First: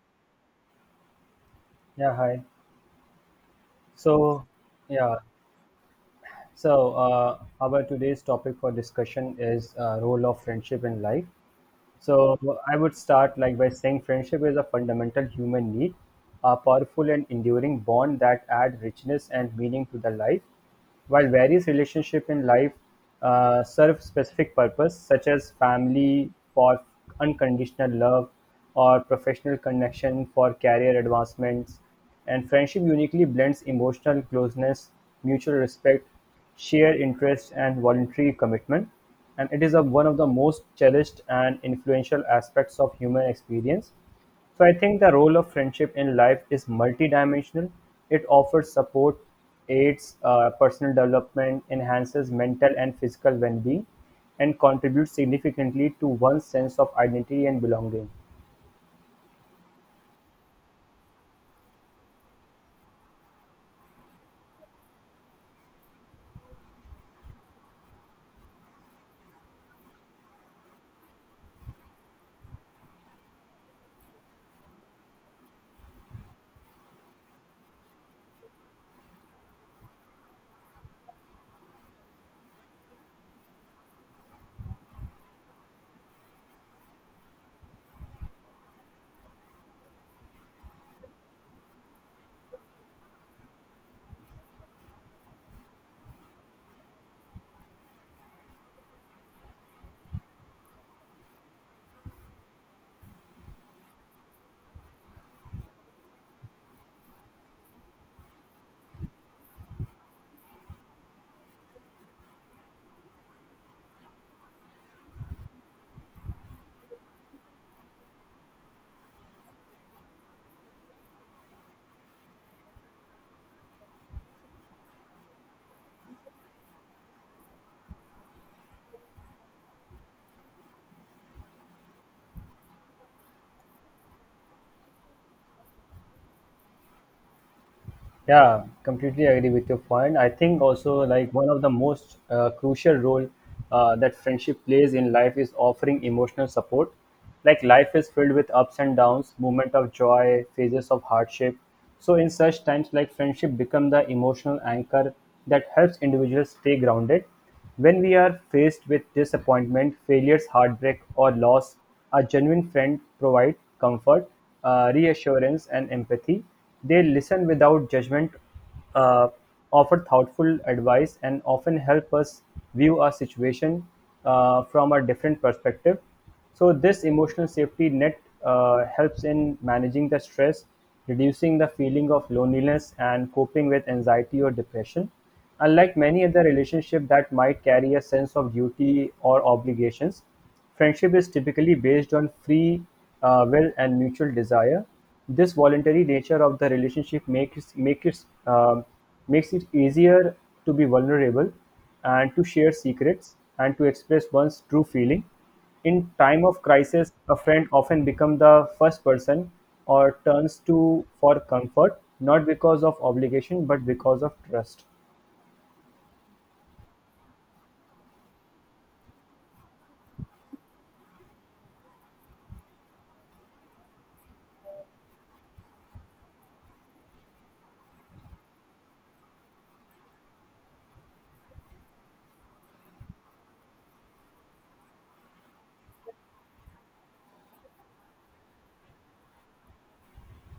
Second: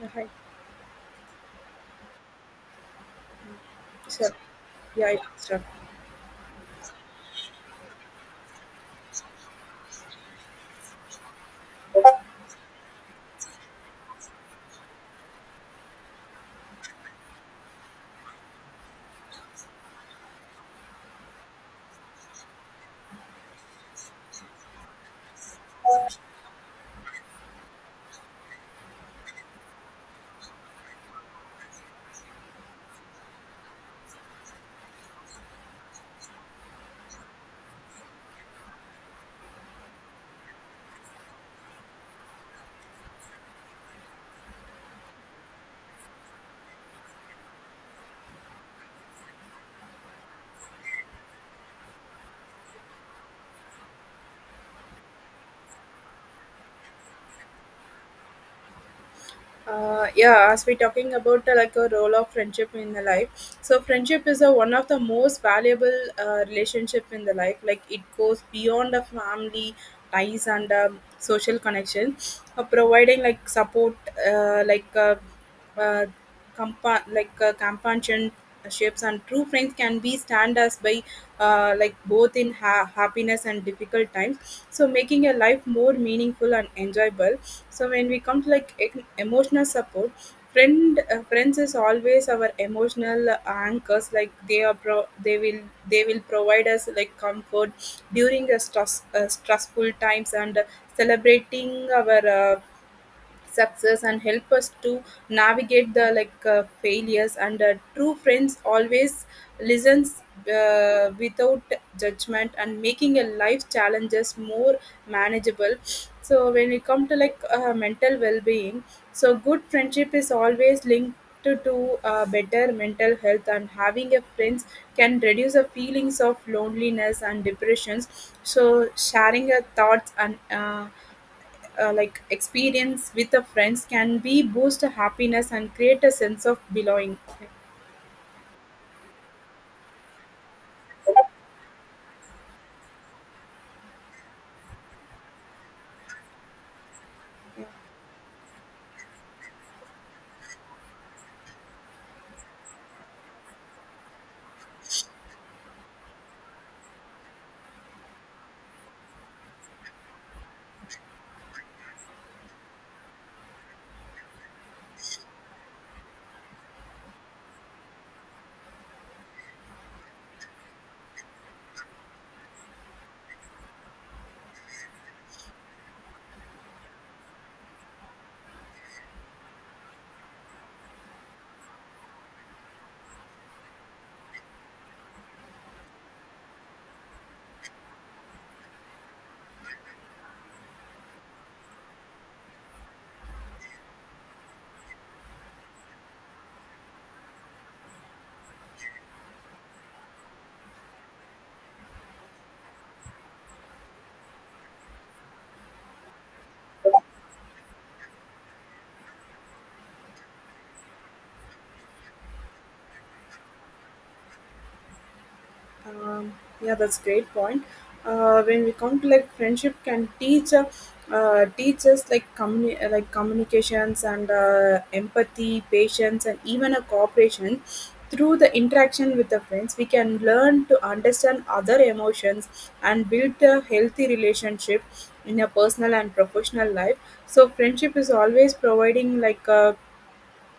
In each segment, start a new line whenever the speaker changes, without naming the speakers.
Yeah, hi.
Yeah, hi.
So,
So,
yeah,
yeah,
it can
so our today's topic for discussion is role of friendship in life. So I would start like by saying friendship is a fundamental human need, a powerful and enduring bond that add richness and meaning to the life. While various relationships in life serve specific purpose, such as family for unconditional love or professional connection for career advancements, and friendship uniquely blends emotional closeness, mutual respect, shared interest, and voluntary commitment. And it is a, one of the most cherished and influential aspects of human experience, so I think the role of friendship in life is multidimensional. It offers support, aids personal development, enhances mental and physical well-being, and contributes significantly to one's sense of identity and belonging.
Yeah, as we're talking about like a role of friendship in the life, so friendship is a, one of the most valuable relationship in the life. Like it goes beyond the family ties and social connection, providing like support, uh, like uh, uh, compassion shapes and true friends can be stand us by like both in happiness and difficult times, so making your life more meaningful and enjoyable. So when we come to like emotional support, friends is always our emotional anchors. Like they will provide us like comfort during the stressful times, and celebrating our success and help us to navigate the like failures. And true friends always listens without judgment, and making a life challenges more manageable. So when it come to like mental well-being, so good friendship is always linked to better mental health, and having a friends can reduce the feelings of loneliness and depressions. So sharing your thoughts and like experience with the friends can be boost happiness and create a sense of belonging.
Yeah, completely agree with your point. I think also like one of the most crucial role that friendship plays in life is offering emotional support. Like life is filled with ups and downs, moment of joy, phases of hardship. So in such times, like friendship become the emotional anchor that helps individuals stay grounded. When we are faced with disappointment, failures, heartbreak, or loss, a genuine friend provides comfort, reassurance, and empathy. They listen without judgment, uh, offer thoughtful advice, and often help us view our situation from a different perspective. So this emotional safety net helps in managing the stress, reducing the feeling of loneliness, and coping with anxiety or depression. Unlike many other relationships that might carry a sense of duty or obligations, friendship is typically based on free will and mutual desire. This voluntary nature of the relationship makes it, makes it easier to be vulnerable and to share secrets and to express one's true feeling. In time of crisis, a friend often becomes the first person or turns to for comfort, not because of obligation but because of trust.
Um, yeah, that's great point. When we come to like friendship can teach teach us like like communications and empathy, patience, and even a cooperation. Through the interaction with the friends, we can learn to understand other emotions and build a healthy relationship in a personal and professional life. So friendship is always providing like a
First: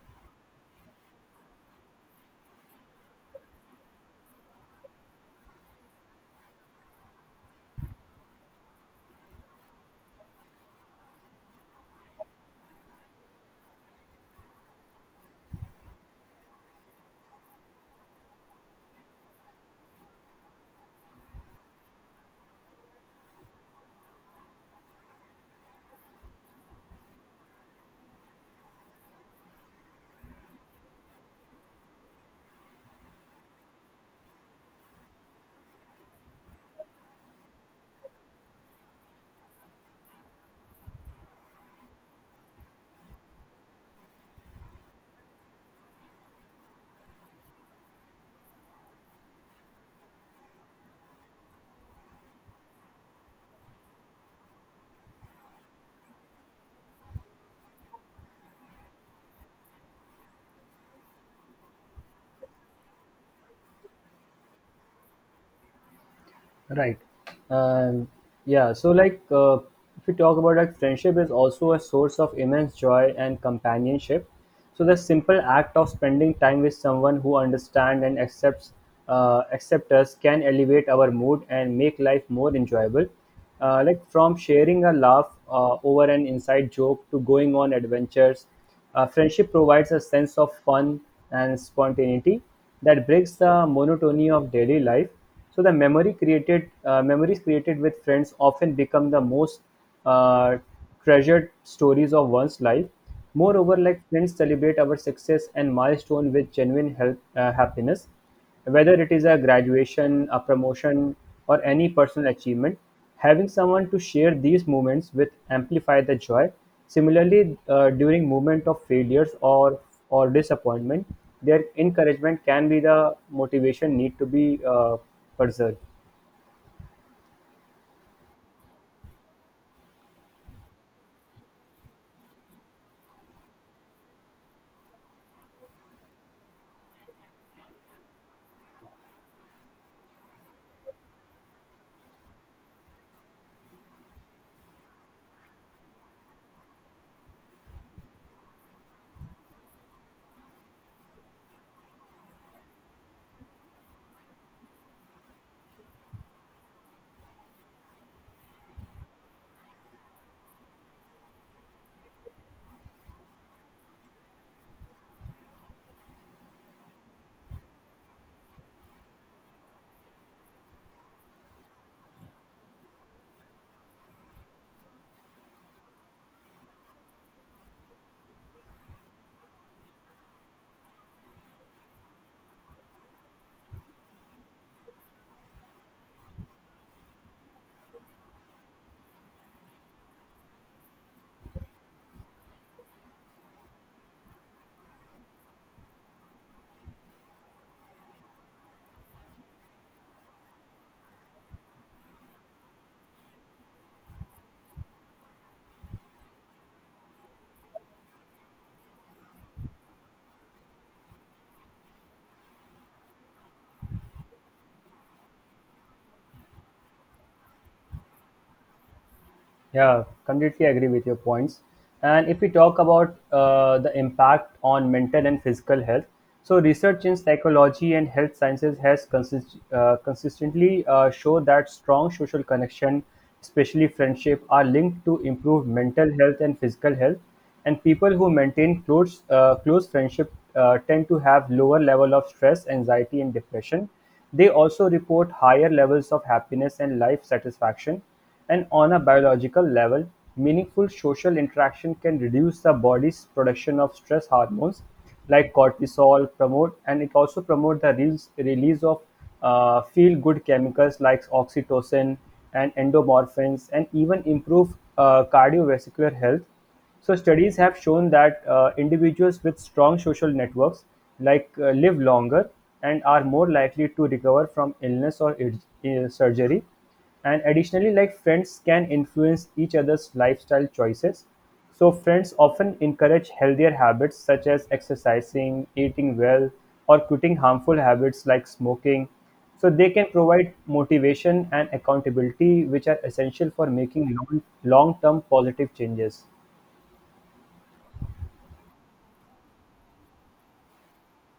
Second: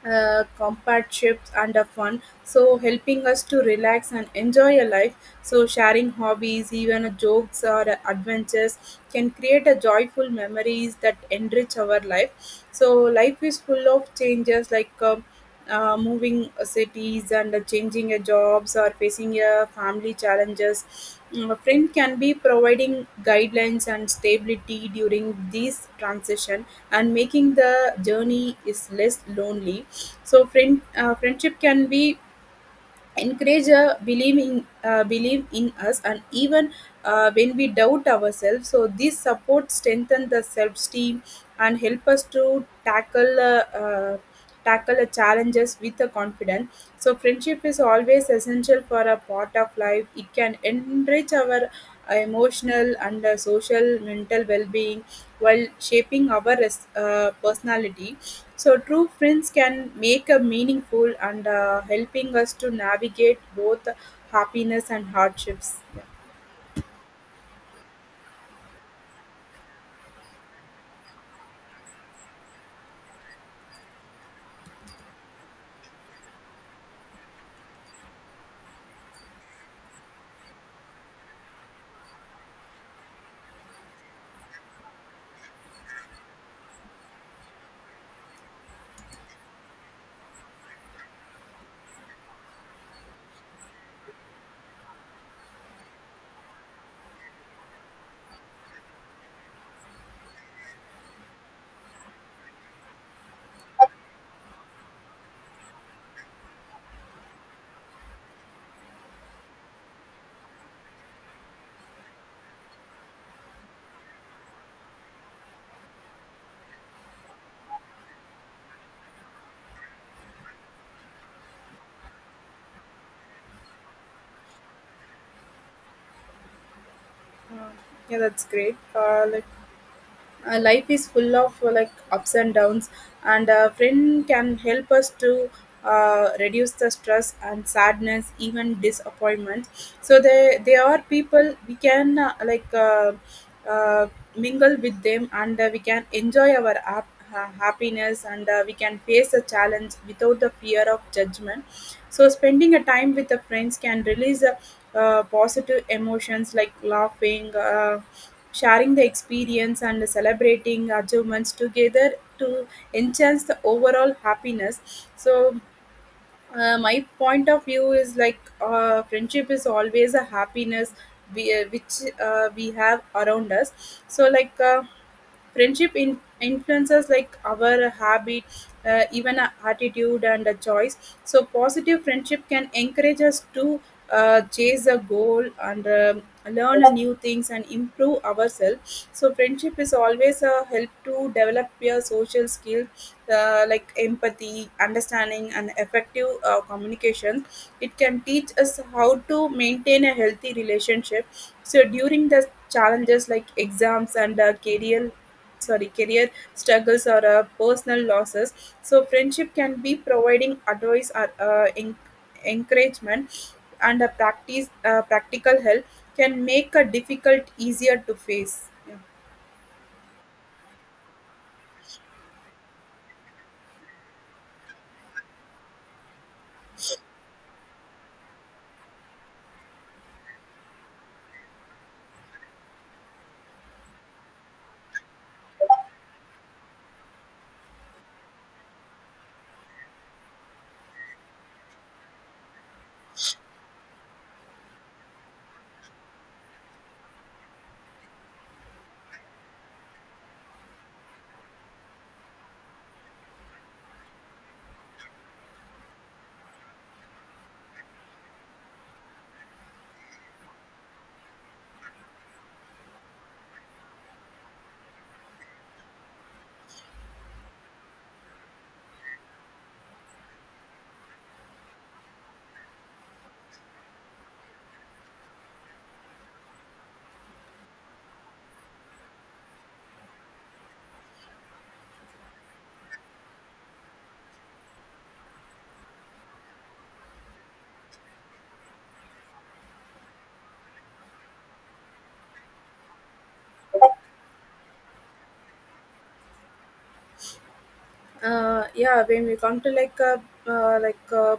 companionships and fun, so helping us to relax and enjoy a life. So sharing hobbies, even jokes or adventures can create a joyful memories that enrich our life. So life is full of changes, like moving cities and changing jobs, or facing family challenges. Mm, a friend can be providing guidelines and stability during this transition, and making the journey is less lonely. So friendship can be encourage a believe in believe in us, and even when we doubt ourselves, so this support strengthen the self esteem and help us to tackle the challenges with a confidence. So friendship is always essential for a part of life. It can enrich our emotional and social mental well-being while shaping our personality. So true friends can make a meaningful and helping us to navigate both happiness and hardships. Yeah,
Right. Um, So, if we talk about like friendship is also a source of immense joy and companionship. So, the simple act of spending time with someone who understands and accept us can elevate our mood and make life more enjoyable. Like from sharing a laugh over an inside joke to going on adventures, friendship provides a sense of fun and spontaneity that breaks the monotony of daily life, so the memory created memories created with friends often become the most uh, treasured stories of one's life. Moreover, like friends celebrate our success and milestone with genuine help, happiness, whether it is a graduation, a promotion, or any personal achievement. Having someone to share these moments with amplify the joy. Similarly, during moment of failures or disappointment, their encouragement can be the motivation need to be preserved.
yeah, that's great. Let Life is full of like ups and downs, and a friend can help us to reduce the stress and sadness, even disappointment. So they are people we can uh, mingle with them, and we can enjoy our happiness, and we can face a challenge without the fear of judgment. So spending a time with the friends can release positive emotions, like laughing, sharing the experience, and celebrating achievements together to enhance the overall happiness. So my point of view is like friendship is always a happiness we, which we have around us. So, like, friendship in influences like our habit, even our attitude and a choice. So positive friendship can encourage us to chase a goal, and learn new things and improve ourselves. So friendship is always a help to develop your social skills, like empathy, understanding, and effective communication. It can teach us how to maintain a healthy relationship. So during the challenges, like exams and career, sorry, career struggles, or personal losses, so friendship can be providing advice, or encouragement and a practice practical help can make a difficult easier to face. Yeah.
Yeah, completely agree with your points. And if we talk about the impact on mental and physical health, so research in psychology and health sciences has consistently shown that strong social connection, especially friendship, are linked to improved mental health and physical health. And people who maintain close friendship tend to have lower level of stress, anxiety, and depression. They also report higher levels of happiness and life satisfaction, and on a biological level, meaningful social interaction can reduce the body's production of stress hormones like cortisol promote, and it also promote the release of feel good chemicals like oxytocin and endomorphins, and even improve cardiovascular health. So studies have shown that individuals with strong social networks live longer and are more likely to recover from illness or surgery. And additionally, like friends can influence each other's lifestyle choices, so friends often encourage healthier habits such as exercising, eating well, or quitting harmful habits like smoking. So they can provide motivation and accountability, which are essential for making long-term positive changes.
Yeah when we come to like uh, like uh,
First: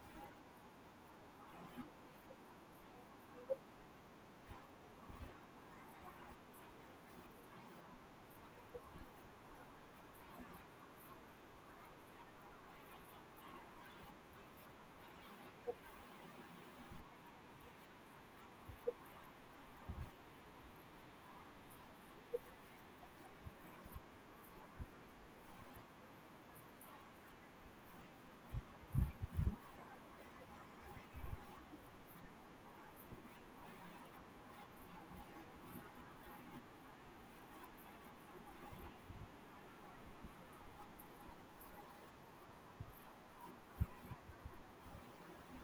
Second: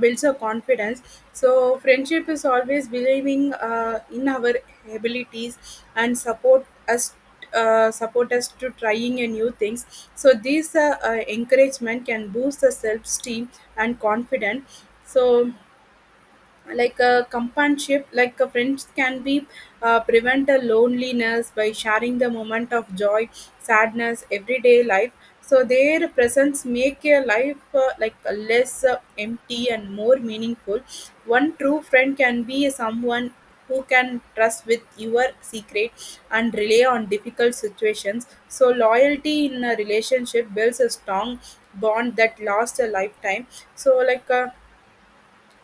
builds our confidence, so friendship is always believing in our abilities and support us to trying a new things. So these encouragement can boost the self-esteem and confidence. So like a companionship, like a friends can be prevent a loneliness by sharing the moment of joy, sadness, everyday life. So their presence make a life like a less empty and more meaningful. One true friend can be someone who can trust with your secret and rely on difficult situations. So loyalty in a relationship builds a strong bond that lasts a lifetime. So like a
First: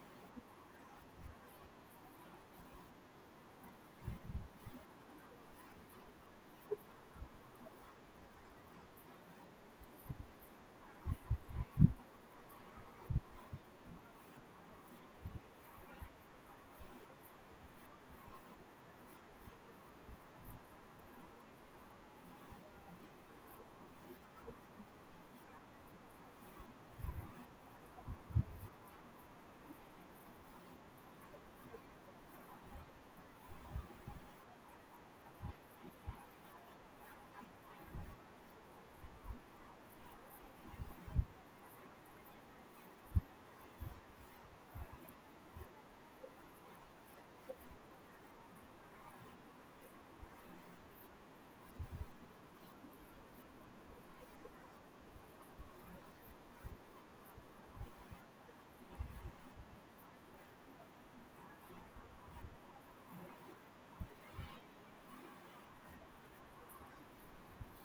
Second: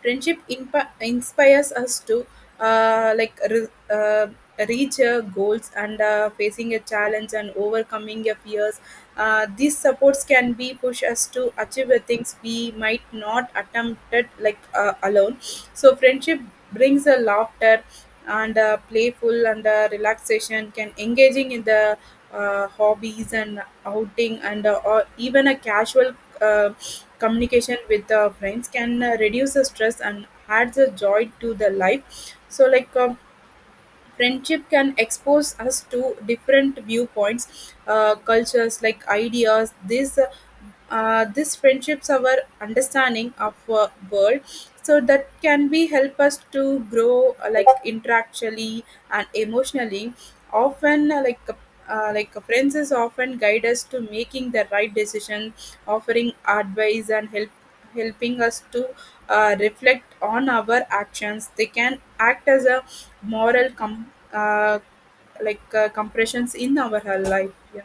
friendship inspires us to like reach goals, and facing a challenge and overcoming your fears. Uh, these supports can be push us to achieve the things we might not attempted like alone. So friendship brings a laughter and playful and relaxation, can engaging in the hobbies and outing, and or even a casual uh, communication with friends can reduce the stress and adds a joy to the life. So like friendship can expose us to different viewpoints, cultures, like ideas. This friendships our understanding of world, so that can be help us to grow like intellectually and emotionally. Often like friends is often guide us to making the right decision, offering advice and help, helping us to reflect on our actions. They can act as a moral com- uh, like compressions in our life. Yeah.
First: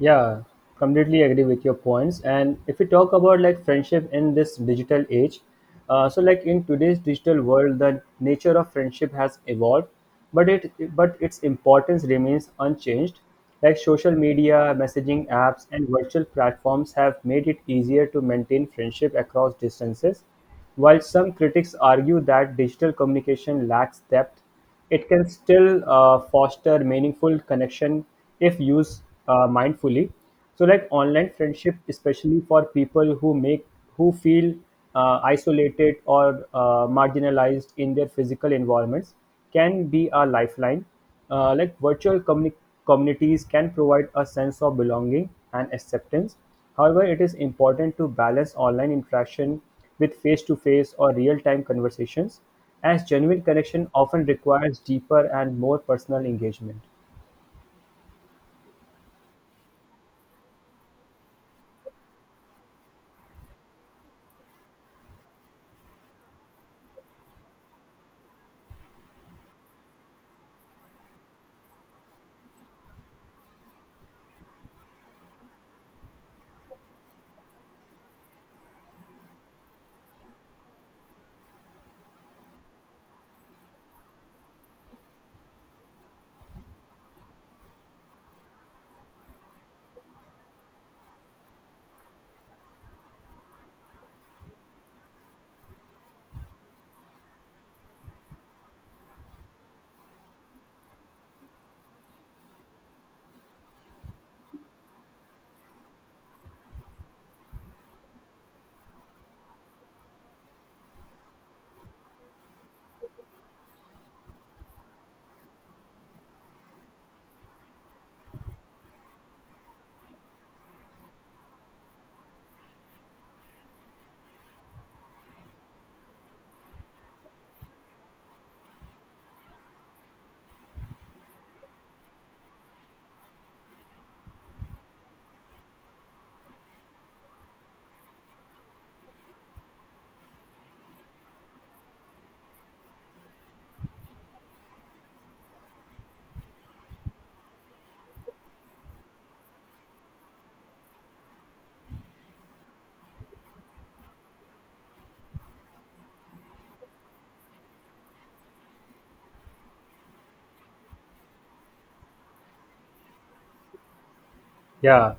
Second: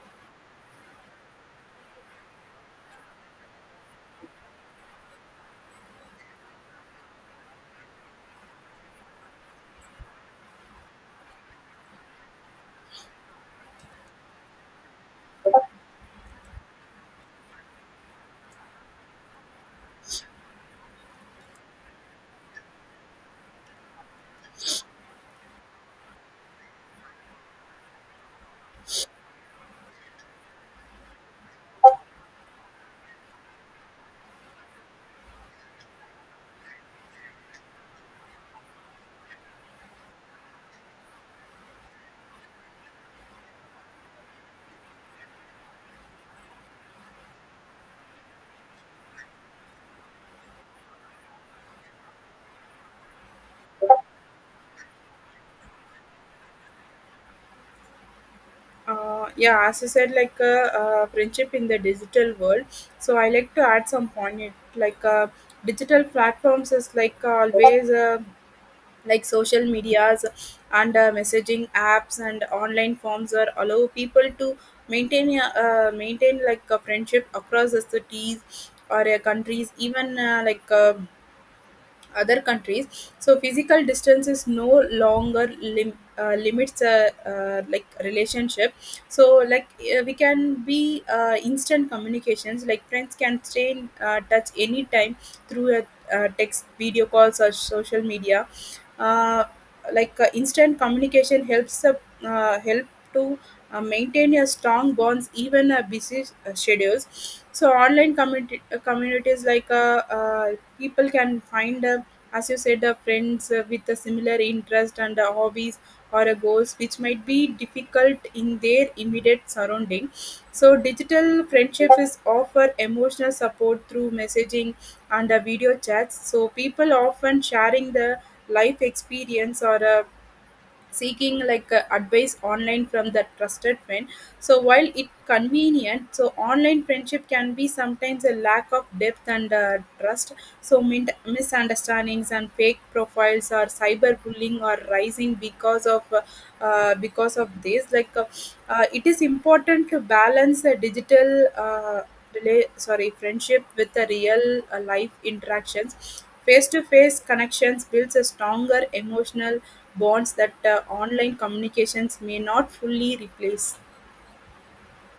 Yeah, completely agree with your points. And if we talk about like friendship in this digital age, so like in today's digital world, the nature of friendship has evolved, but its importance remains unchanged. Like social media, messaging apps, and virtual platforms have made it easier to maintain friendship across distances. While some critics argue that digital communication lacks depth, it can still foster meaningful connection if used mindfully. So, like online friendship, especially for people who make who feel isolated or marginalized in their physical environments, can be a lifeline. Like virtual communities can provide a sense of belonging and acceptance. However, it is important to balance online interaction with face to face or real time conversations, as genuine connection often requires deeper and more personal engagement.
Yeah, as you said, like friendship in the digital world, so I like to add some point, like digital platforms is like always, like social medias and messaging apps and online forms are allow people to maintain like a friendship across the cities or countries, even other countries. So physical distance is no longer limits a like relationship. So like we can be instant communications. Like friends can stay in touch anytime through a text, video calls, or social media. Uh, like instant communication helps help to maintain your strong bonds, even a busy schedules. So online communities, like people can find a, as you said, friends with a similar interest and hobbies, or goals, which might be difficult in their immediate surrounding. So digital friendship is offer emotional support through messaging and video chats. So people often sharing the life experience, or seeking like advice online from the trusted friend. So while it convenient, so online friendship can be sometimes a lack of depth and trust. So misunderstandings and fake profiles or cyberbullying are rising because of this. Like it is important to balance the digital, sorry, friendship with the real life interactions. Face to face connections builds a stronger emotional bonds that online communications may not fully replace.
Yeah.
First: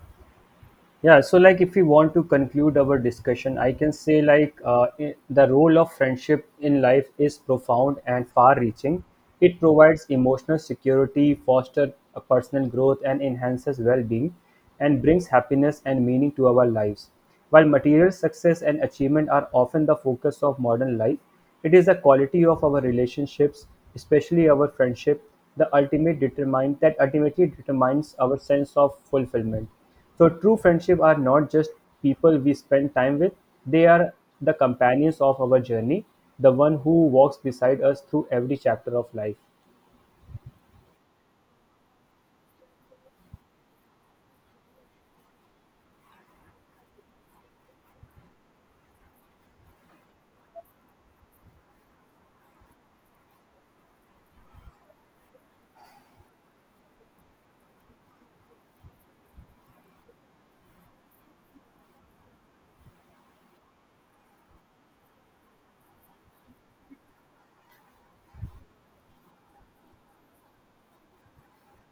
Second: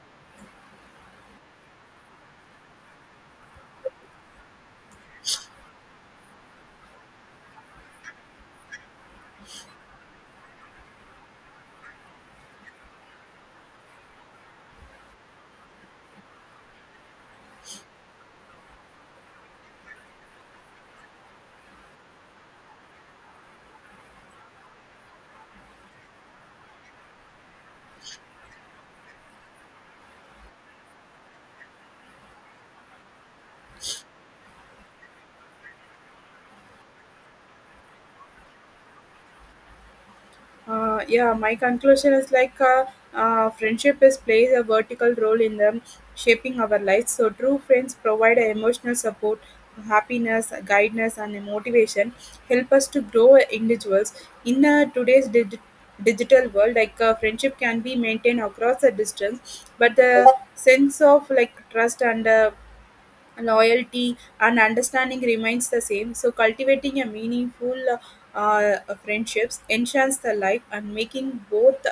Yeah, so like if we want to conclude our discussion, I can say the role of friendship in life is profound and far-reaching. It provides emotional security, fosters a personal growth, and enhances well-being, and brings happiness and meaning to our lives. While material success and achievement are often the focus of modern life, it is the quality of our relationships, especially our friendship, the ultimate determine that ultimately determines our sense of fulfillment. So true friendship are not just people we spend time with, they are the companions of our journey, the one who walks beside us through every chapter of life.
Yeah, my conclusion is like friendship is plays a vertical role in them shaping our lives. So true friends provide a emotional support, happiness, guidance, and motivation, help us to grow as individuals. In today's digital world, like friendship can be maintained across a distance, but the sense of like trust and loyalty and understanding remains the same. So cultivating a meaningful uh, friendships enchants the life, and making both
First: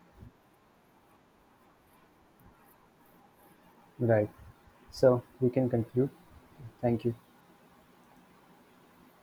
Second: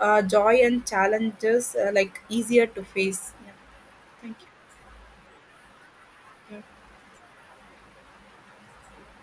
joy and challenges like easier to face. Yeah.
Right. So we can conclude.
Yeah.
Thank you.